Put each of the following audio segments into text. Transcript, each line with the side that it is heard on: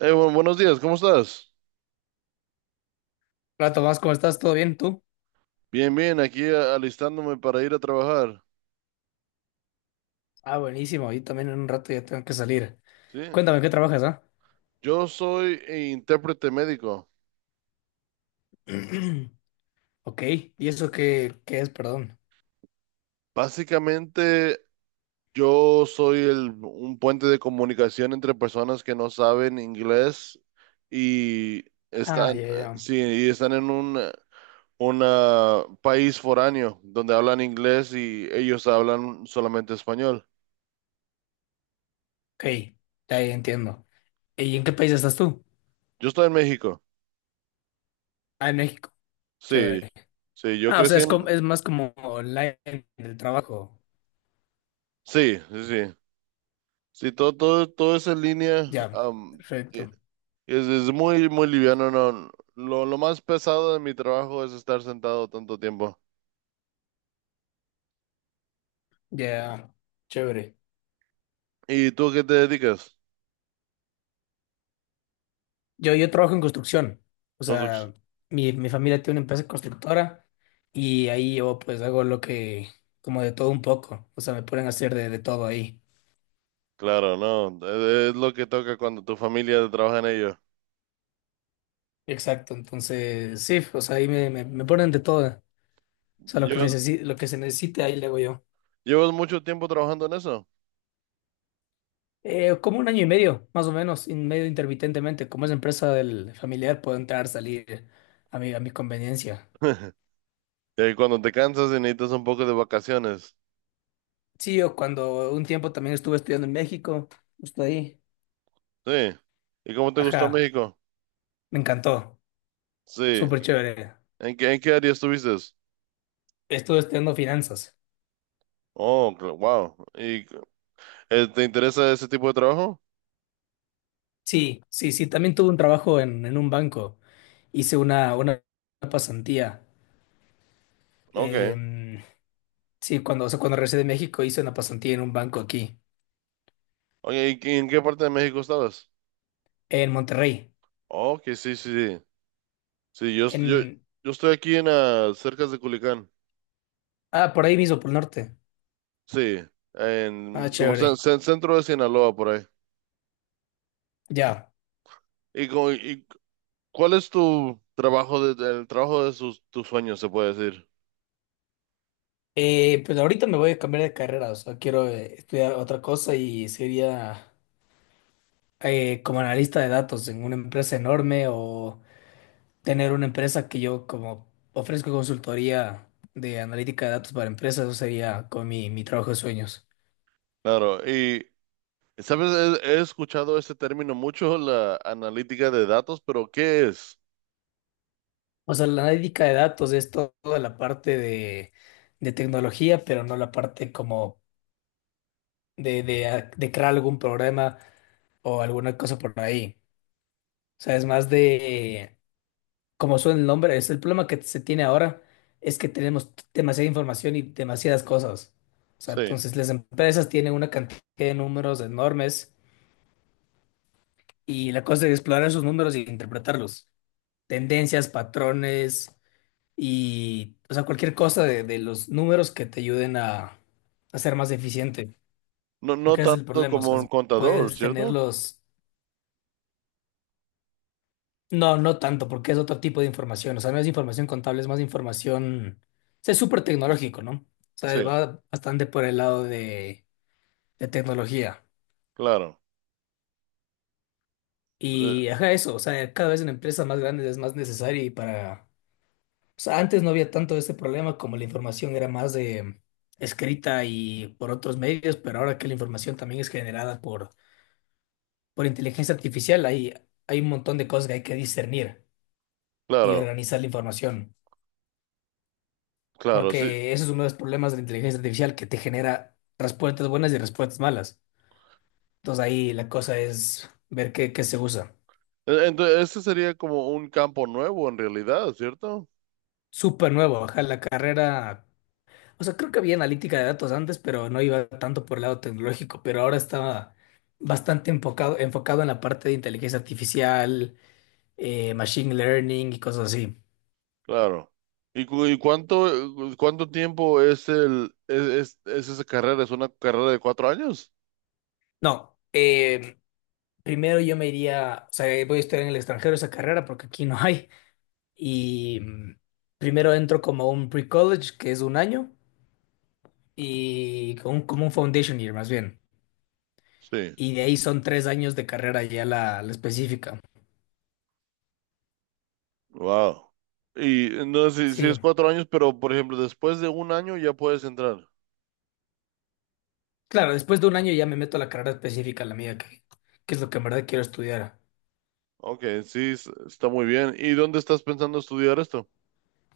right: Buenos días, ¿cómo estás?
left: Hola Tomás, ¿cómo estás? ¿Todo bien? ¿Tú?
right: Bien, bien, aquí alistándome para ir a trabajar,
left: Ah, buenísimo. Yo también en un rato ya tengo que salir.
right: ¿sí?
left: Cuéntame, ¿qué trabajas, ah?
right: Yo soy intérprete médico.
left: Ok, ¿y eso qué es? Perdón.
right: Básicamente, yo soy un puente de comunicación entre personas que no saben inglés y
left: Ah,
right: están,
left: ya, ya.
right: sí, y están en un una país foráneo donde hablan inglés y ellos hablan solamente español.
left: Ok, ya, ya entiendo. ¿Y en qué país estás tú?
right: Yo estoy en México.
left: Ah, en México.
right: Sí,
left: Chévere.
right: sí, yo
left: Ah, o sea,
right: crecí
left: es, como,
right: en...
left: es más como online el trabajo.
right: Sí, sí, sí. Sí, todo es en línea.
left: Ya,
right: Y
left: perfecto.
right: es muy, muy liviano, no. Lo más pesado de mi trabajo es estar sentado tanto tiempo.
left: Ya, chévere.
right: ¿Y tú a qué te dedicas?
left: Yo trabajo en construcción. O
right: Construc-
left: sea, mi familia tiene una empresa constructora y ahí yo pues hago lo que, como de todo un poco. O sea, me ponen a hacer de todo ahí.
right: Claro, no. Es lo que toca cuando tu familia trabaja en ello.
left: Exacto. Entonces, sí, o sea, ahí me ponen de todo. O sea,
right: ¿Llevas,
left: lo que se necesite ahí le hago yo.
right: llevas mucho tiempo trabajando en eso?
left: Como un año y medio, más o menos, y medio intermitentemente. Como es empresa del familiar, puedo entrar, salir a mi conveniencia.
right: Cuando te cansas y necesitas un poco de vacaciones.
left: Sí, yo cuando un tiempo también estuve estudiando en México, justo ahí.
right: Sí. ¿Y cómo te gustó
left: Ajá,
right: México?
left: me encantó.
right: Sí.
left: Súper chévere.
right: ¿En qué área estuviste?
left: Estuve estudiando finanzas.
right: Oh, wow. ¿Y te interesa ese tipo de trabajo?
left: Sí, sí, sí. También tuve un trabajo en un banco. Hice una pasantía.
right: Ok.
left: Em, sí, cuando, o sea, cuando regresé de México hice una pasantía en un banco aquí,
right: Oye, ¿y en qué parte de México estabas?
left: en Monterrey.
right: Oh, que sí, sí, sí. Sí, yo, yo,
left: En,
right: yo estoy aquí cerca de Culiacán.
left: ah, por ahí mismo, por el norte.
right: Sí, en
left: Ah,
right: como
left: chévere.
right: centro de Sinaloa por ahí.
left: Ya.
right: ¿Y cuál es tu trabajo el trabajo de tus sueños, se puede decir?
left: Pues ahorita me voy a cambiar de carrera. O sea, quiero estudiar otra cosa y sería como analista de datos en una empresa enorme o tener una empresa que yo como ofrezco consultoría de analítica de datos para empresas, eso sería con mi trabajo de sueños.
right: Claro, y sabes, he escuchado este término mucho, la analítica de datos, pero ¿qué es?
left: O sea, la analítica de datos es toda la parte de tecnología, pero no la parte como de crear algún programa o alguna cosa por ahí. O sea, es más de, como suena el nombre, es el problema que se tiene ahora, es que tenemos demasiada información y demasiadas cosas. O sea,
right: Sí.
left: entonces las empresas tienen una cantidad de números enormes. Y la cosa es explorar esos números e interpretarlos. Tendencias, patrones y, o sea, cualquier cosa de los números que te ayuden a ser más eficiente.
right: No, no
left: Porque ese es el
right: tanto
left: problema, o
right: como
left: sea,
right: un contador,
left: puedes
right: ¿cierto?
left: tenerlos... No, no tanto, porque es otro tipo de información. O sea, no es información contable, es más información... o sea, es súper tecnológico, ¿no? O sea,
right: Sí,
left: va bastante por el lado de tecnología.
right: claro. Eh,
left: Y, ajá, eso, o sea, cada vez en empresas más grandes es más necesario y para... O sea, antes no había tanto ese problema como la información era más de escrita y por otros medios, pero ahora que la información también es generada por inteligencia artificial, hay un montón de cosas que hay que discernir y
right: Claro,
left: organizar la información,
right: claro. Sí,
left: porque ese es uno de los problemas de la inteligencia artificial que te genera respuestas buenas y respuestas malas. Entonces ahí la cosa es ver qué se usa.
right: Entonces, este sería como un campo nuevo en realidad, ¿cierto?
left: Súper nuevo, ajá, la carrera. O sea, creo que había analítica de datos antes, pero no iba tanto por el lado tecnológico, pero ahora estaba bastante enfocado en la parte de inteligencia artificial, machine learning y cosas así.
right: Claro. ¿Y cuánto tiempo es esa carrera? ¿Es una carrera de 4 años?
left: No, primero yo me iría, o sea, voy a estudiar en el extranjero esa carrera porque aquí no hay. Y primero entro como un pre-college, que es un año, y como un foundation year más bien.
right: Sí.
left: Y de ahí son 3 años de carrera ya la específica.
right: Wow. Y no si es
left: Sí.
right: 4 años, pero por ejemplo, después de un año ya puedes entrar.
left: Claro, después de un año ya me meto a la carrera específica, la mía, que es lo que en verdad quiero estudiar.
right: Ok, sí, está muy bien. ¿Y dónde estás pensando estudiar esto?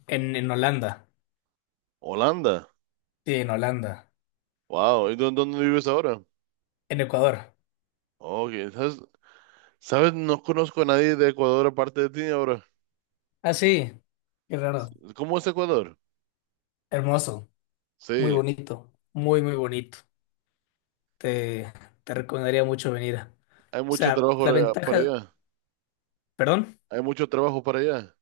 left: En Holanda.
right: Holanda.
left: Sí, en Holanda.
right: Wow. ¿Y dónde vives ahora?
left: En Ecuador.
right: Ok, ¿sabes? ¿Sabes? No conozco a nadie de Ecuador aparte de ti ahora.
left: Ah, sí. Qué raro.
right: ¿Cómo es Ecuador?
left: Hermoso. Muy
right: Sí.
left: bonito. Muy, muy bonito. Te, te recomendaría mucho venir. O
right: Hay mucho
left: sea, la
right: trabajo para
left: ventaja.
right: allá.
left: Perdón.
right: Hay mucho trabajo para allá.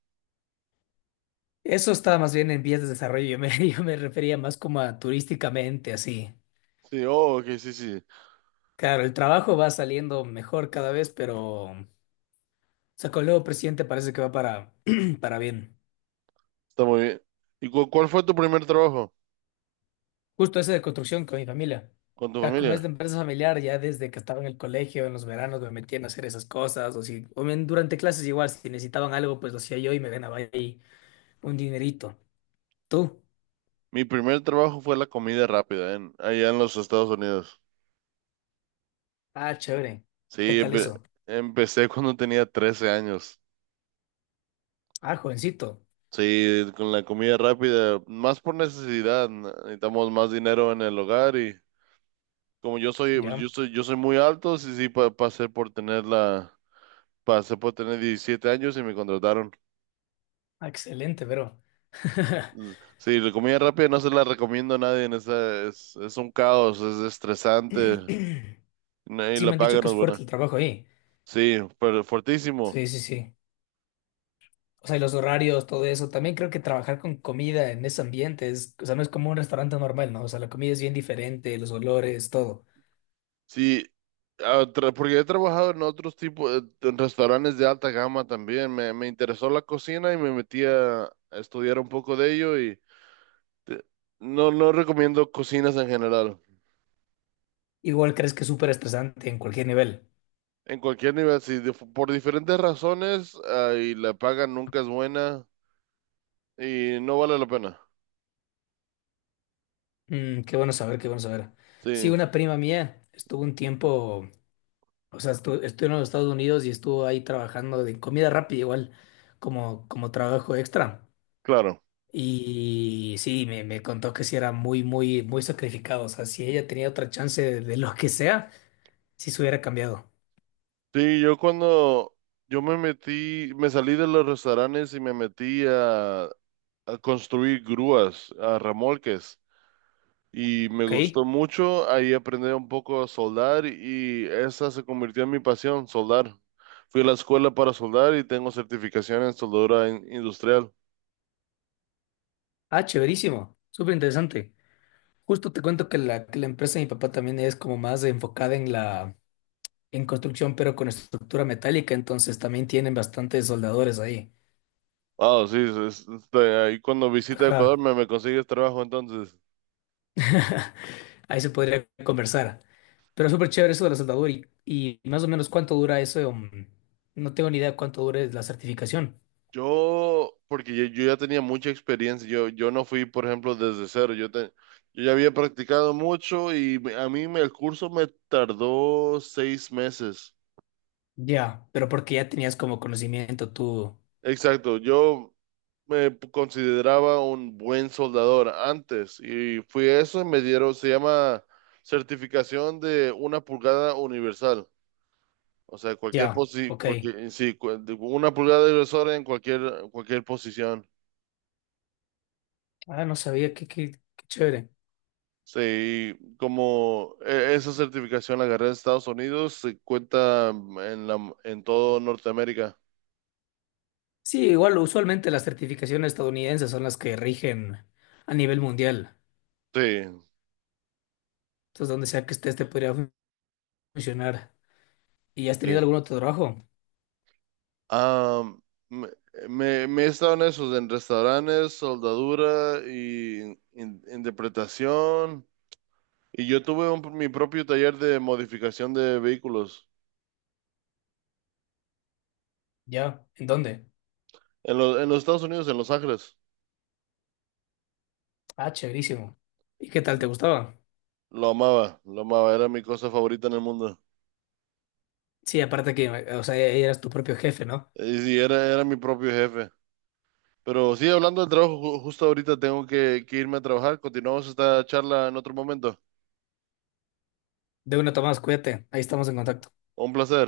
left: Eso estaba más bien en vías de desarrollo. Yo me, yo me refería más como a turísticamente, así.
right: Sí, oh, ok, sí, sí.
left: Claro, el trabajo va saliendo mejor cada vez, pero. O sea, con el nuevo presidente parece que va para, para bien.
right: Está muy bien. ¿Y cuál fue tu primer trabajo
left: Justo ese de construcción con mi familia.
right: con tu
left: O sea, como es
right: familia?
left: de empresa familiar, ya desde que estaba en el colegio, en los veranos, me metían a no hacer esas cosas. O si, o bien durante clases igual, si necesitaban algo, pues lo hacía yo y me ganaba ahí un dinerito. ¿Tú?
right: Mi primer trabajo fue la comida rápida allá en los Estados Unidos.
left: Ah, chévere. ¿Qué
right: Sí,
left: tal eso?
right: empecé cuando tenía 13 años.
left: Ah, jovencito.
right: Sí, con la comida rápida, más por necesidad. Necesitamos más dinero en el hogar y como yo soy, pues, yo
left: Ya,
right: soy, yo soy muy alto, sí, sí, pasé pasé por tener 17 años y me contrataron.
left: ah, excelente, pero.
right: Sí, la comida rápida no se la recomiendo a nadie. Es un caos, es estresante. Y
left: Sí,
right: la
left: me han dicho
right: paga
left: que
right: no es
left: es fuerte
right: buena.
left: el trabajo ahí.
right: Sí, pero fuertísimo.
left: Sí, sí, sí. O sea, y los horarios, todo eso. También creo que trabajar con comida en ese ambiente es, o sea, no es como un restaurante normal, ¿no? O sea, la comida es bien diferente, los olores, todo.
right: Sí, porque he trabajado en otros tipos, en restaurantes de alta gama también. Me interesó la cocina y me metí a estudiar un poco de ello. Te- no, no recomiendo cocinas en general.
left: Igual crees que es súper estresante en cualquier nivel.
right: En cualquier nivel, sí, por diferentes razones, y la paga nunca es buena y no vale la pena.
left: Mm, qué bueno saber, qué bueno saber.
right: Sí,
left: Sí, una prima mía estuvo un tiempo, o sea, estuvo en los Estados Unidos y estuvo ahí trabajando de comida rápida, igual, como trabajo extra.
right: claro.
left: Y sí, me contó que sí era muy, muy, muy sacrificado. O sea, si ella tenía otra chance de lo que sea, sí se hubiera cambiado.
right: Sí, yo cuando yo me metí, me salí de los restaurantes y me metí a construir grúas, a remolques, y me
left: ¿Ok?
right: gustó mucho. Ahí aprendí un poco a soldar y esa se convirtió en mi pasión, soldar. Fui a la escuela para soldar y tengo certificación en soldadura industrial.
left: Ah, chéverísimo. Súper interesante. Justo te cuento que la empresa de mi papá también es como más enfocada en la en construcción, pero con estructura metálica, entonces también tienen bastantes soldadores ahí.
right: Ah, sí, ahí cuando visita Ecuador
left: Ajá.
right: me consigues trabajo entonces.
left: Ahí se podría conversar. Pero súper chévere eso de la soldadura y más o menos cuánto dura eso. No tengo ni idea cuánto dure la certificación.
right: Porque yo ya tenía mucha experiencia, yo no fui, por ejemplo, desde cero, yo ya había practicado mucho y el curso me tardó 6 meses.
left: Ya, pero porque ya tenías como conocimiento tú.
right: Exacto, yo me consideraba un buen soldador antes y fui a eso y me dieron, se llama certificación de 1 pulgada universal, o sea,
left: Ya, ok.
right: sí, de 1 pulgada universal en cualquier posición.
left: Ah, no sabía, qué chévere.
right: Sí, como esa certificación la agarré en Estados Unidos, se cuenta en todo Norteamérica.
left: Sí, igual usualmente las certificaciones estadounidenses son las que rigen a nivel mundial.
right: Sí,
left: Entonces, donde sea que estés, te podría funcionar. ¿Y has tenido
right: sí.
left: algún otro trabajo?
right: Ah, me, me he estado en restaurantes, soldadura y interpretación. Y yo tuve mi propio taller de modificación de vehículos
left: ¿Ya? ¿En dónde?
right: en los Estados Unidos, en Los Ángeles.
left: Ah, chéverísimo. ¿Y qué tal? ¿Te gustaba?
right: Lo amaba, era mi cosa favorita en el mundo.
left: Sí, aparte que, o sea, eras tu propio jefe, ¿no?
right: Y, sí, era mi propio jefe. Pero sí, hablando del trabajo, justo ahorita tengo que irme a trabajar. Continuamos esta charla en otro momento.
left: De una, Tomás, cuídate. Ahí estamos en contacto.
right: Un placer.